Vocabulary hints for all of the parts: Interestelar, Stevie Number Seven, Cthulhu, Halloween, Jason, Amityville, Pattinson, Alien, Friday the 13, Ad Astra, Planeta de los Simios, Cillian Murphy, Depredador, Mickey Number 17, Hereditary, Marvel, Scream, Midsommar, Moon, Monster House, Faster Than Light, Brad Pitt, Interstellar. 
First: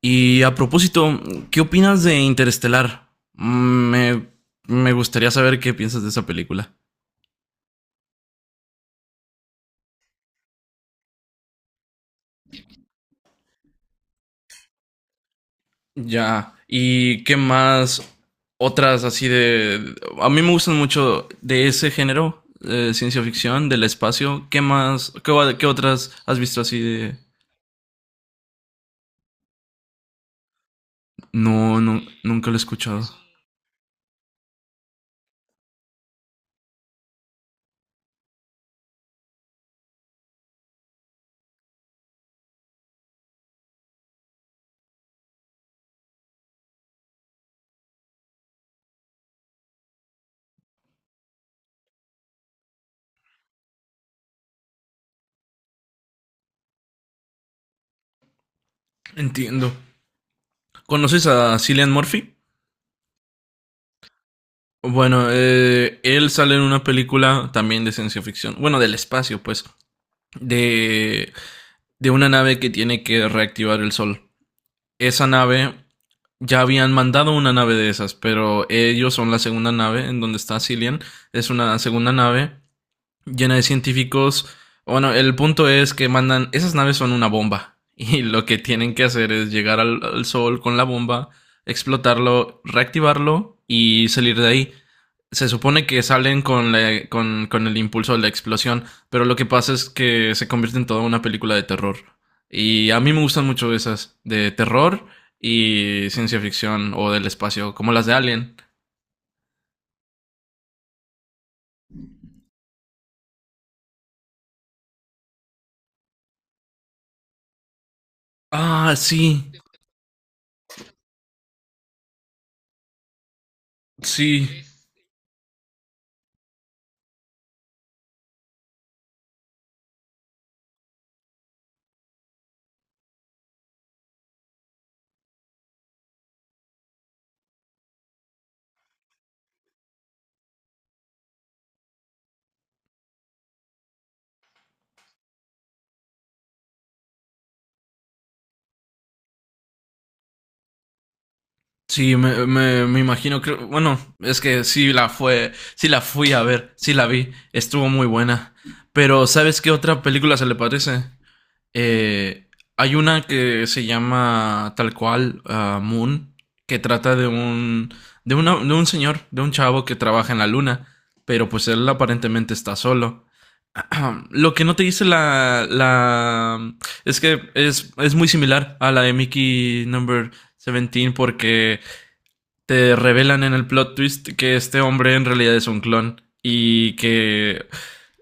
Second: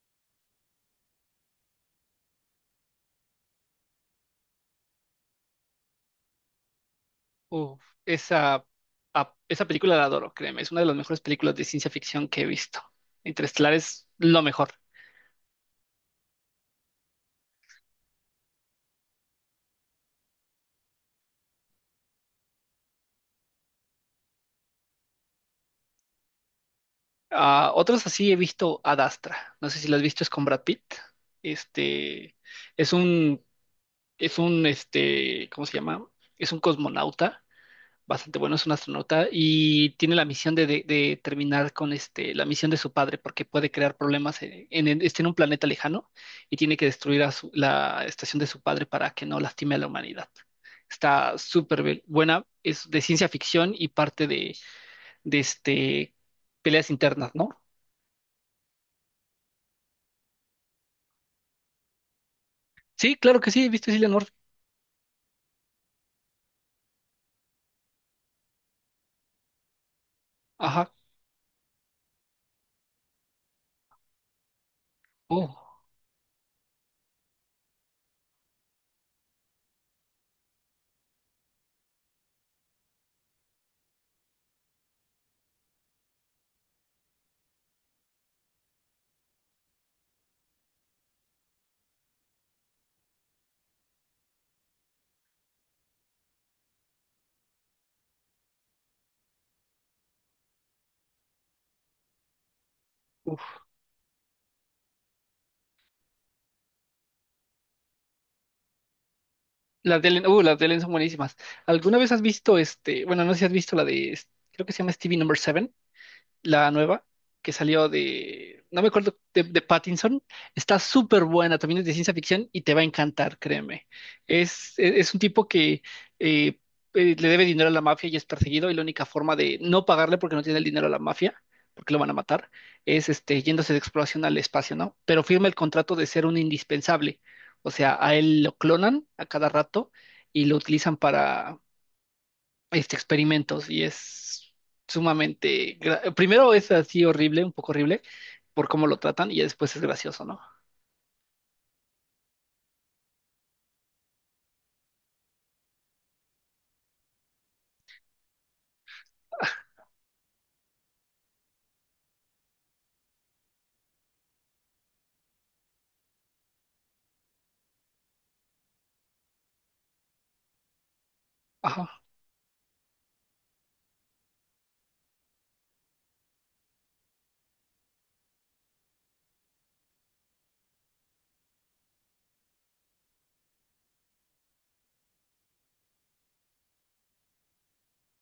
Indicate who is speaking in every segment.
Speaker 1: Y a propósito, ¿qué opinas de Interestelar? Me gustaría saber qué piensas de esa película.
Speaker 2: Uf, esa película la adoro, créeme, es una de las mejores películas de ciencia ficción que he visto. Interestelar es lo mejor.
Speaker 1: Ya. ¿Y qué más? Otras así de... A mí me gustan mucho de ese género, de ciencia ficción, del espacio. ¿Qué más? ¿ Qué otras has visto así de...?
Speaker 2: Ah, otros así he visto Ad Astra, no sé si lo has visto, es con Brad Pitt.
Speaker 1: No, no,
Speaker 2: Este,
Speaker 1: nunca lo he
Speaker 2: es
Speaker 1: escuchado.
Speaker 2: un, ¿Cómo se llama? Es un cosmonauta bastante bueno, es un astronauta y tiene la misión de terminar con la misión de su padre porque puede crear problemas está en un planeta lejano y tiene que destruir la estación de su padre para que no lastime a la humanidad. Está súper buena, es de ciencia ficción y parte de este, peleas internas, ¿no?
Speaker 1: Entiendo. ¿Conoces a Cillian Murphy?
Speaker 2: Sí, claro que sí, ¿viste Cillian Murphy?
Speaker 1: Bueno, él sale en una película también de ciencia ficción. Bueno, del espacio, pues.
Speaker 2: Ajá.
Speaker 1: De de una nave que tiene que reactivar el sol. Esa nave
Speaker 2: Oh,
Speaker 1: ya habían mandado una nave de esas, pero ellos son la segunda nave en donde está Cillian. Es una segunda nave llena de científicos. Bueno, el punto es que mandan, esas naves son una bomba y lo que tienen que hacer es llegar al sol con la bomba, explotarlo, reactivarlo y salir de ahí. Se supone que salen con el impulso de la explosión, pero lo que pasa es que se convierte en toda una película de terror. Y a mí me gustan
Speaker 2: uf.
Speaker 1: mucho esas, de terror y ciencia ficción o del espacio, como las de Alien.
Speaker 2: Las de Ellen son buenísimas. ¿Alguna vez has visto bueno, no sé si has visto la de, creo que se llama Stevie Number Seven, la nueva que salió de, no me
Speaker 1: Ah,
Speaker 2: acuerdo,
Speaker 1: sí,
Speaker 2: de Pattinson? Está súper buena, también es de ciencia ficción y te va a encantar, créeme.
Speaker 1: sí.
Speaker 2: Es un tipo que eh, le debe dinero a la mafia y es perseguido y la única forma de no pagarle porque no tiene el dinero a la mafia, porque lo van a matar, es yéndose de exploración al espacio, ¿no? Pero firma el contrato de ser un indispensable, o sea, a él lo clonan a cada rato y lo utilizan para experimentos y es sumamente, primero es así horrible, un poco horrible por cómo lo tratan y ya después es gracioso, ¿no?
Speaker 1: Sí, me imagino, que, bueno, es que sí la fui a ver, sí la vi, estuvo muy buena. Pero ¿sabes qué otra película se le parece? Eh, Hay una que se llama tal cual ah, Moon, que trata de de un señor, de un chavo que trabaja en la luna, pero pues él
Speaker 2: Ajá,
Speaker 1: aparentemente está solo. Lo que no te dice la es que es muy similar a la de Mickey Number 17 porque te revelan en el plot twist que este hombre en realidad es un clon y que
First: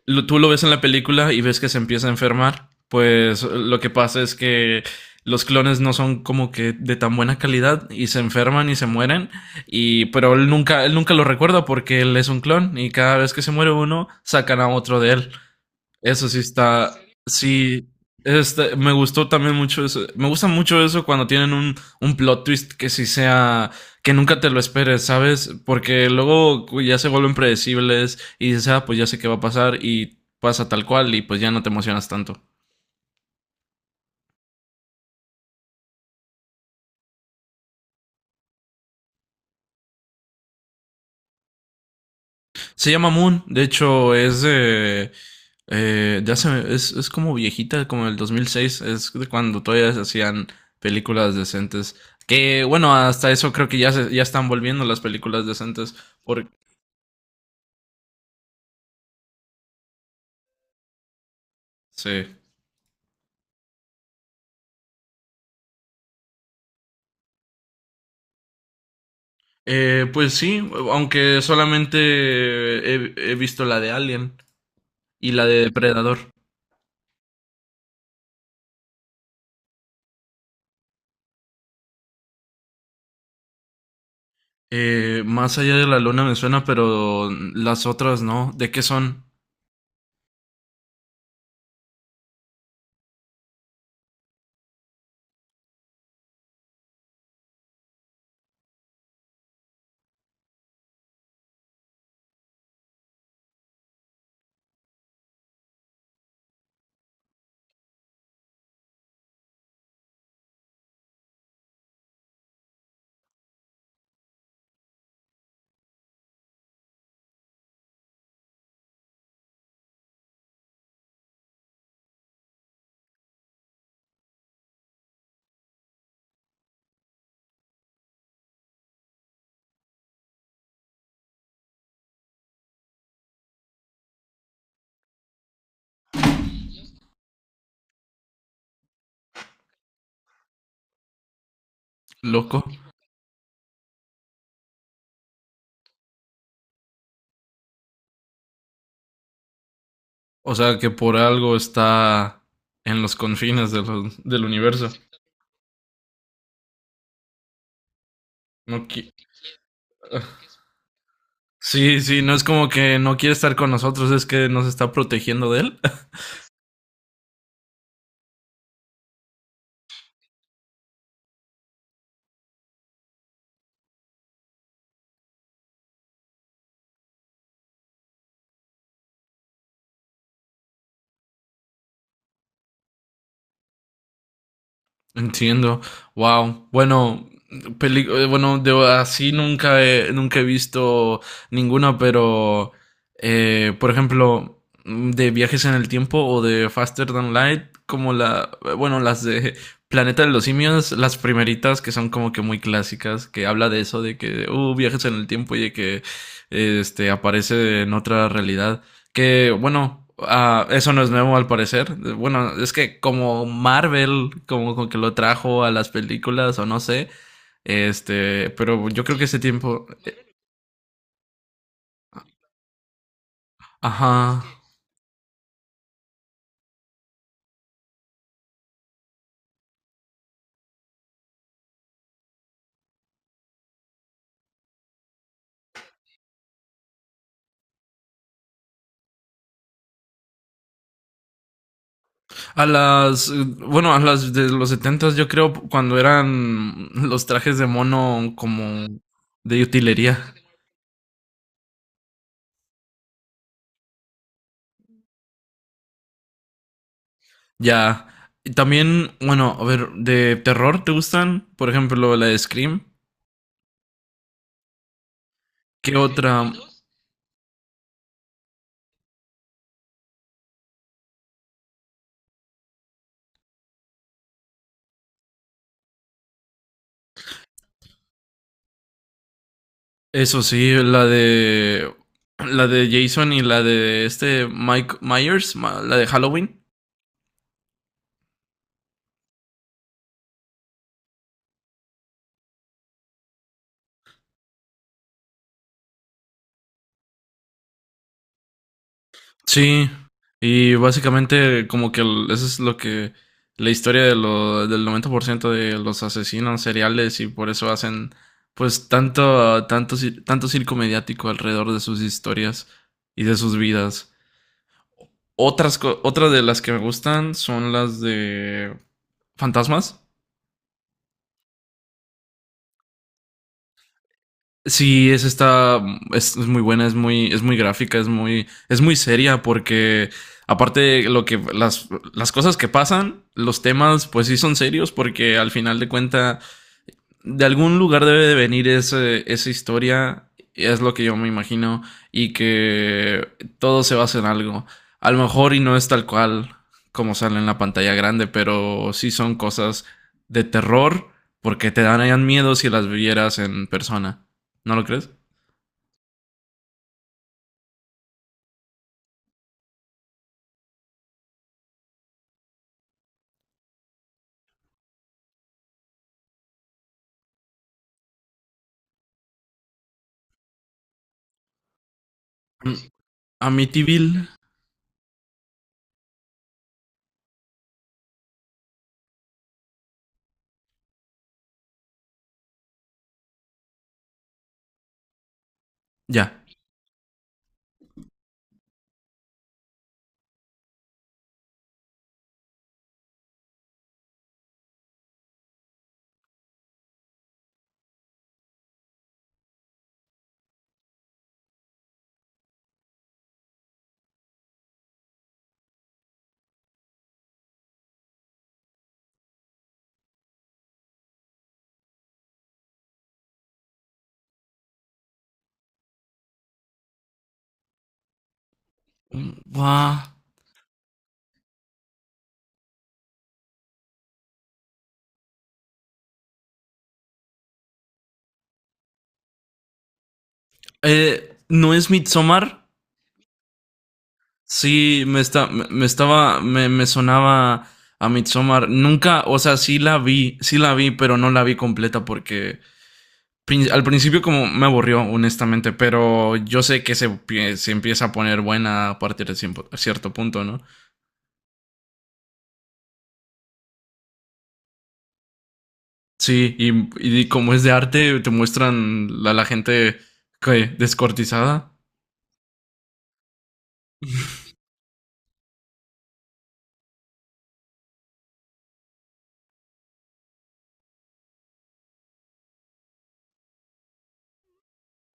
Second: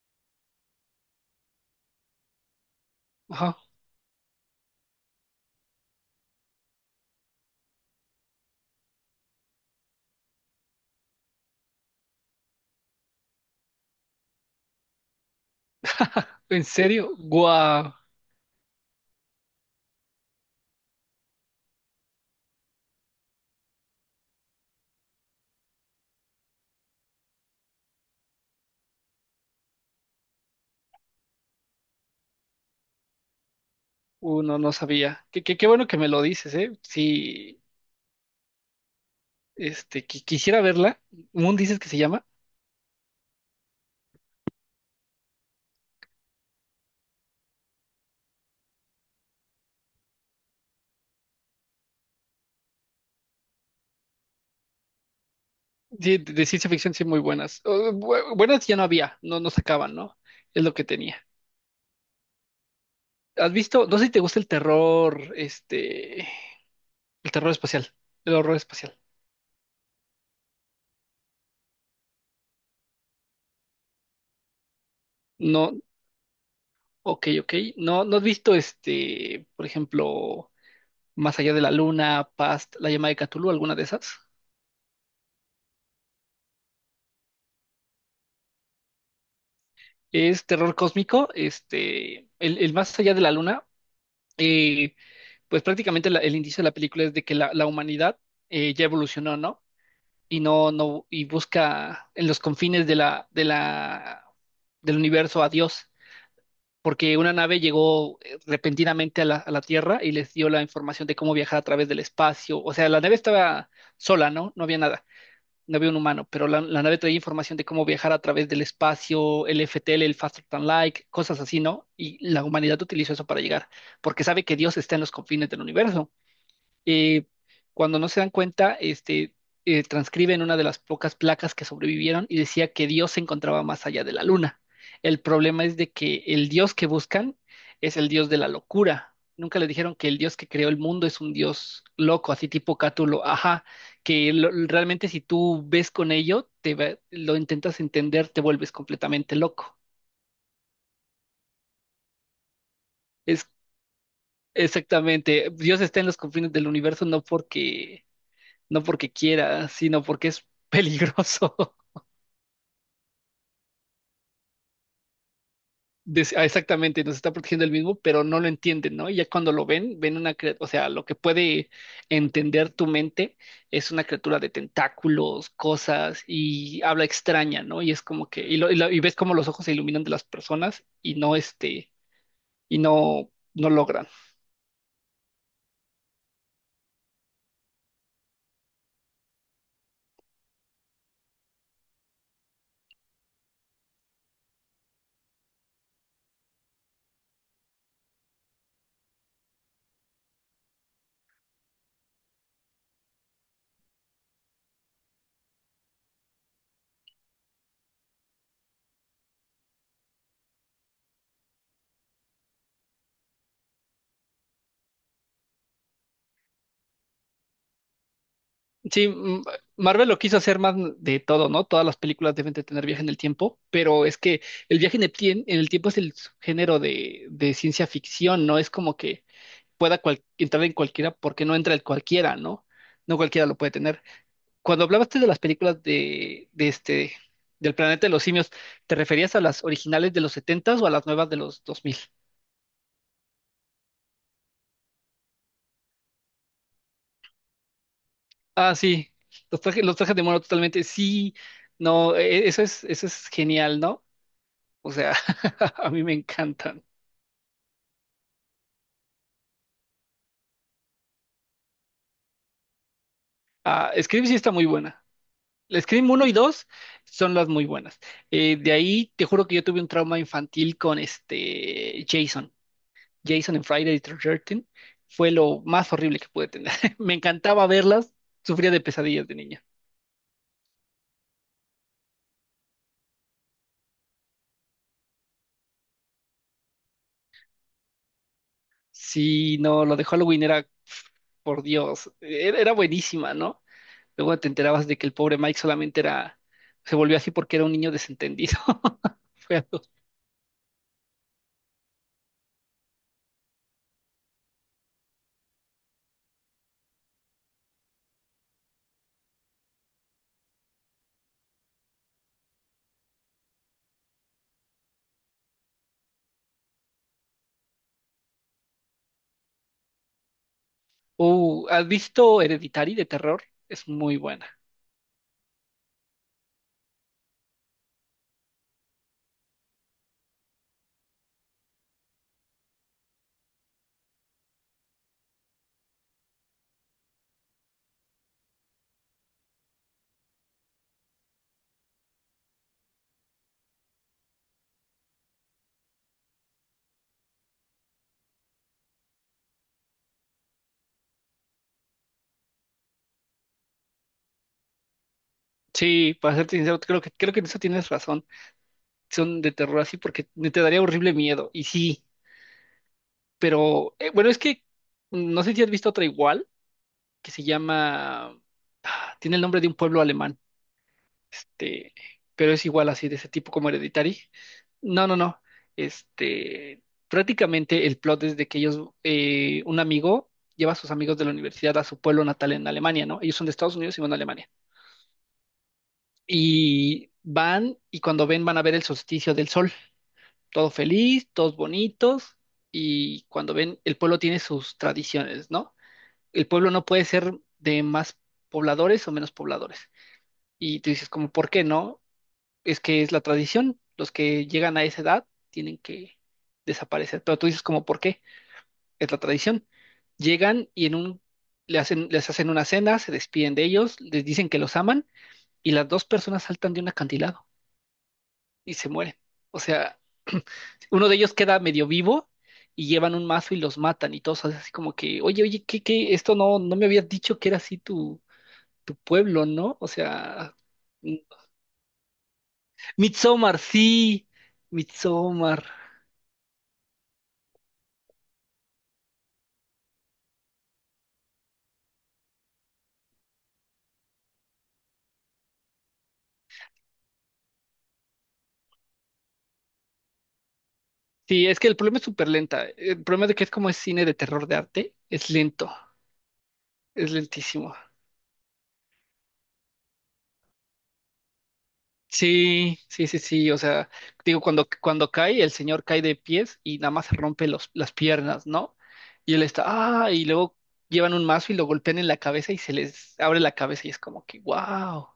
Speaker 1: tú lo ves en la película y ves que se empieza a enfermar, pues
Speaker 2: ajá.
Speaker 1: lo que pasa es que los clones no son como que de tan buena calidad y se enferman y se mueren y pero él nunca lo recuerda porque él es un clon y cada vez que se muere uno sacan a otro de él. Eso sí
Speaker 2: ¿En
Speaker 1: está,
Speaker 2: serio?
Speaker 1: sí,
Speaker 2: Guau,
Speaker 1: este, me gustó también mucho eso. Me gusta mucho eso cuando tienen un plot twist que sí sea, que nunca te lo esperes, ¿sabes? Porque ya se vuelven predecibles y dices, ah, pues ya sé qué va a pasar y pasa tal cual y pues ya no te emocionas tanto.
Speaker 2: uno no sabía. Qué bueno que me lo dices, ¿eh? Sí, quisiera verla. ¿Moon dices que se llama?
Speaker 1: Se llama Moon, de hecho es de... Es como viejita, como el 2006, es de cuando todavía se hacían películas decentes. Que bueno, hasta eso creo que ya, ya están volviendo las películas decentes.
Speaker 2: Sí, de
Speaker 1: Porque,
Speaker 2: ciencia ficción sí muy buenas. Oh, buenas ya no había, no, no sacaban, ¿no? Es lo que tenía.
Speaker 1: sí.
Speaker 2: ¿Has visto? No sé si te gusta el terror, el terror espacial, el horror espacial.
Speaker 1: Pues sí, aunque solamente he visto la de Alien y la de
Speaker 2: No,
Speaker 1: Depredador.
Speaker 2: ok, ok. No, no has visto por ejemplo, Más allá de la luna, Past, La llama de Cthulhu, alguna de esas.
Speaker 1: Más allá de la luna me suena, pero las otras no. ¿De qué son?
Speaker 2: Es terror cósmico. El Más allá de la luna, eh, pues prácticamente el inicio de la película es de que la humanidad ya evolucionó, ¿no? Y no, no, y busca en los confines del universo a Dios. Porque una nave llegó repentinamente a la Tierra y les dio la información de cómo viajar a través del espacio. O sea, la nave estaba sola, ¿no? No había nada, no había un humano, pero la nave traía información de cómo viajar a través del espacio, el FTL, el Faster Than Light, cosas así, ¿no? Y la humanidad utilizó eso para llegar, porque sabe que Dios está en los confines del universo. eh, Cuando no se dan cuenta, transcriben una de las pocas placas que sobrevivieron y decía que Dios se encontraba más allá de la luna. El problema es de que el Dios que buscan es el Dios de la locura. Nunca le dijeron que el Dios que creó el mundo es un Dios loco, así
Speaker 1: ¿Loco?
Speaker 2: tipo Cátulo, ajá, realmente si tú ves con ello, lo intentas entender, te vuelves completamente loco.
Speaker 1: O sea, que por algo está en los
Speaker 2: Es
Speaker 1: confines de los- del universo.
Speaker 2: exactamente, Dios está en los confines del universo, no porque
Speaker 1: No qui-
Speaker 2: quiera, sino porque es peligroso.
Speaker 1: sí, sí, no es como que no quiere estar con nosotros, es que nos está protegiendo de él.
Speaker 2: Exactamente, nos está protegiendo el mismo, pero no lo entienden, ¿no? Y ya cuando lo ven, ven una criatura, o sea, lo que puede entender tu mente es una criatura de tentáculos, cosas y habla extraña, ¿no? Y es como que, y ves como los ojos se iluminan de las personas y no y no logran.
Speaker 1: Entiendo. Wow. Bueno, de así nunca he visto ninguna, pero por ejemplo, de Viajes en el Tiempo o de Faster Than Light, como las de Planeta de los Simios, las primeritas que son como que muy clásicas, que habla de eso, de que, viajes en el tiempo y de que este aparece en otra realidad. Que bueno, ah, eso no es nuevo al parecer. Bueno, es que como Marvel, como que lo trajo a las películas o no sé. Este, pero yo
Speaker 2: Sí,
Speaker 1: creo que ese tiempo,
Speaker 2: Marvel lo quiso hacer más de todo, ¿no? Todas las películas deben de tener viaje en el tiempo, pero es que
Speaker 1: ajá,
Speaker 2: el viaje en el tiempo es el género de ciencia ficción, no es como que pueda entrar en cualquiera porque no entra el cualquiera, ¿no? No cualquiera lo puede tener. Cuando hablabaste de las películas del planeta de los simios, ¿te referías a las originales de los setentas o a las nuevas de los 2000?
Speaker 1: a las, bueno, a las de los setentas, yo creo cuando eran los trajes de mono
Speaker 2: Ah,
Speaker 1: como
Speaker 2: sí, los
Speaker 1: de
Speaker 2: trajes, los trajes de
Speaker 1: utilería,
Speaker 2: mono totalmente, sí, no, eso es genial, ¿no? O sea, a mí me encantan.
Speaker 1: ya. Y también, bueno, a ver, de terror, ¿te gustan? Por ejemplo, la de Scream.
Speaker 2: Ah, Scream sí está muy buena. La
Speaker 1: ¿Qué
Speaker 2: Scream uno y
Speaker 1: otra?
Speaker 2: 2 son las muy buenas. De ahí te juro que yo tuve un trauma infantil con este Jason. Jason en Friday the 13 fue lo más horrible que pude tener. Me encantaba verlas, sufría de pesadillas de niña.
Speaker 1: Eso sí, la de. La de Jason y la de este Mike Myers, la de Halloween.
Speaker 2: Sí, no, lo de Halloween era, pf, por Dios, era buenísima, ¿no? Luego te enterabas de que el pobre Mike solamente se volvió así porque era un niño desentendido. Fue.
Speaker 1: Sí. Y básicamente, eso es lo que. La historia del 90% de los asesinos seriales y por eso hacen. Pues tanto circo mediático alrededor de sus historias y de sus vidas. Otras, otras de las que me gustan son las de fantasmas.
Speaker 2: ¿Has visto Hereditary de terror? Es muy buena.
Speaker 1: Sí, es esta, es muy buena, es muy gráfica, es muy seria porque aparte de las cosas que pasan, los temas pues sí son serios porque al final de cuenta de algún lugar debe de venir esa historia, es lo que yo me imagino, y que todo se basa en algo. A lo mejor y no es tal cual como sale en la pantalla grande, pero sí son cosas de terror porque te darían miedo si las vieras en persona. ¿No lo crees?
Speaker 2: Sí, para serte sincero, creo que en eso tienes razón. Son de terror así porque te daría horrible miedo. Y sí, pero bueno, es que no sé si has visto otra igual que se llama. Ah, tiene el nombre de un pueblo alemán. Este, pero es igual así, de ese tipo como
Speaker 1: Amityville,
Speaker 2: Hereditary. No, no, no. Este, Prácticamente el plot es de que ellos, un amigo lleva a sus amigos de la universidad a su pueblo natal en Alemania, ¿no? Ellos son de Estados Unidos y van a Alemania.
Speaker 1: ya.
Speaker 2: Y van, y cuando ven, van a ver el solsticio del sol. Todo feliz, todos bonitos. Y cuando ven, el pueblo tiene sus tradiciones, ¿no? El pueblo no puede ser de más pobladores o menos pobladores. Y tú dices, como, ¿por qué no? Es que es la tradición. Los que llegan a esa edad tienen que desaparecer. Pero tú dices, como, ¿por qué? Es la tradición. Llegan y les hacen una cena, se despiden de ellos, les dicen que los aman, y las dos personas saltan de un acantilado. Y se muere. O
Speaker 1: Buah.
Speaker 2: sea, uno de ellos queda medio vivo y llevan un mazo y los matan y todos así como que, oye, oye, ¿qué, qué? Esto no, no me habías dicho que era así tu pueblo, ¿no? O sea, mm,
Speaker 1: No es Midsommar.
Speaker 2: Midsommar, sí,
Speaker 1: Sí, me está,
Speaker 2: Midsommar.
Speaker 1: me me estaba, me sonaba a Midsommar. Nunca, o sea, sí la vi, pero no la vi completa porque al principio como me aburrió, honestamente, pero yo sé que se empieza a poner buena a partir de cierto punto, ¿no?
Speaker 2: Sí, es que el problema es súper lenta. El problema de que es como es cine de terror de arte, es lento,
Speaker 1: Sí,
Speaker 2: es
Speaker 1: y como es de
Speaker 2: lentísimo.
Speaker 1: arte, te muestran a la gente que descortizada.
Speaker 2: Sí, sí, sí, sí, o sea, digo, cuando cae, el señor cae de pies y nada más se rompe las piernas, ¿no? Y él está, ah, y luego llevan un mazo y lo golpean en la cabeza y se les abre la cabeza y es como que, wow.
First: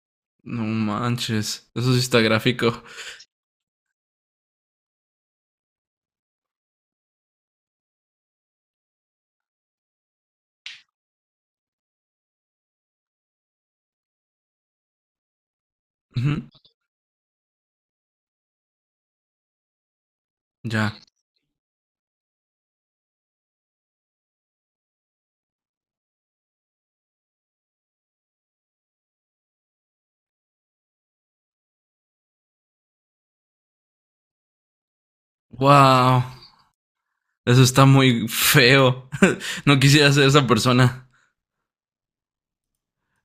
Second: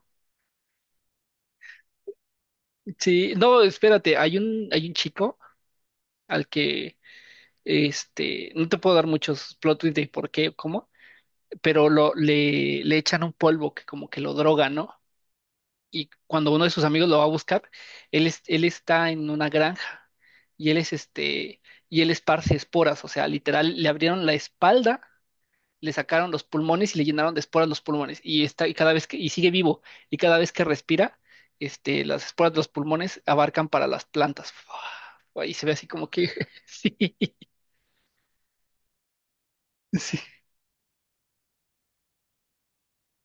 Speaker 1: No manches, eso sí está gráfico.
Speaker 2: Sí, no, espérate, hay un chico al que, no te puedo dar muchos plot twists de por qué o cómo, pero le echan un polvo que como que lo droga, ¿no? Y
Speaker 1: Ujú.
Speaker 2: cuando uno de sus amigos lo va a buscar, él está en una granja y él
Speaker 1: Ya.
Speaker 2: y él esparce esporas, o sea, literal, le abrieron la espalda, le sacaron los pulmones y le llenaron de esporas los pulmones y está, y sigue vivo, y cada vez que respira, las esporas de los pulmones abarcan para las plantas. Fua, y se ve así como que,
Speaker 1: Wow.
Speaker 2: sí,
Speaker 1: Eso está muy feo. No quisiera
Speaker 2: sí,
Speaker 1: ser esa persona.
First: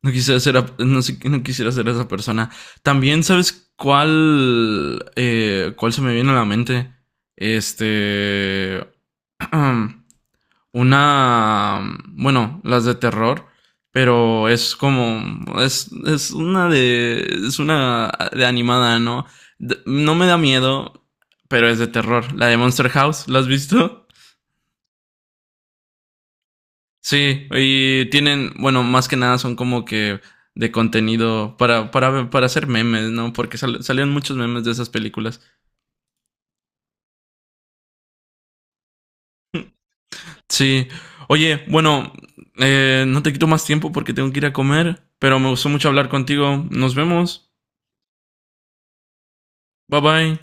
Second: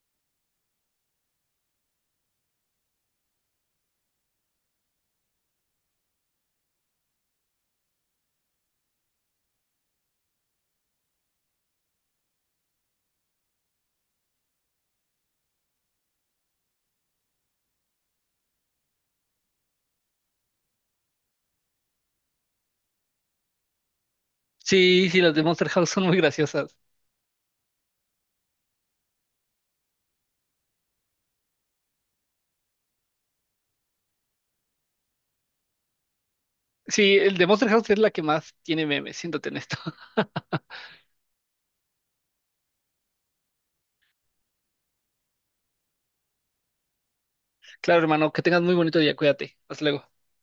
Speaker 1: No quisiera ser, no quisiera ser esa persona. También, ¿sabes cuál se me viene a la mente? Este, una, bueno, las de terror, pero es es, es una de, es una de animada, ¿no? No me da miedo, pero es de terror. La de Monster House, ¿la has visto?
Speaker 2: sí, sí, las de Monster House son muy graciosas.
Speaker 1: Sí, y tienen, bueno, más que nada son como que de contenido para hacer memes, ¿no? Porque salieron muchos memes de esas películas.
Speaker 2: Sí, el de Monster House es la que más tiene memes, siéntate en esto.
Speaker 1: Sí. Oye, bueno, no te quito más tiempo porque tengo que ir a comer, pero me gustó mucho hablar contigo. Nos vemos.
Speaker 2: Claro, hermano, que tengas muy bonito día, cuídate. Hasta
Speaker 1: Bye
Speaker 2: luego.
Speaker 1: bye.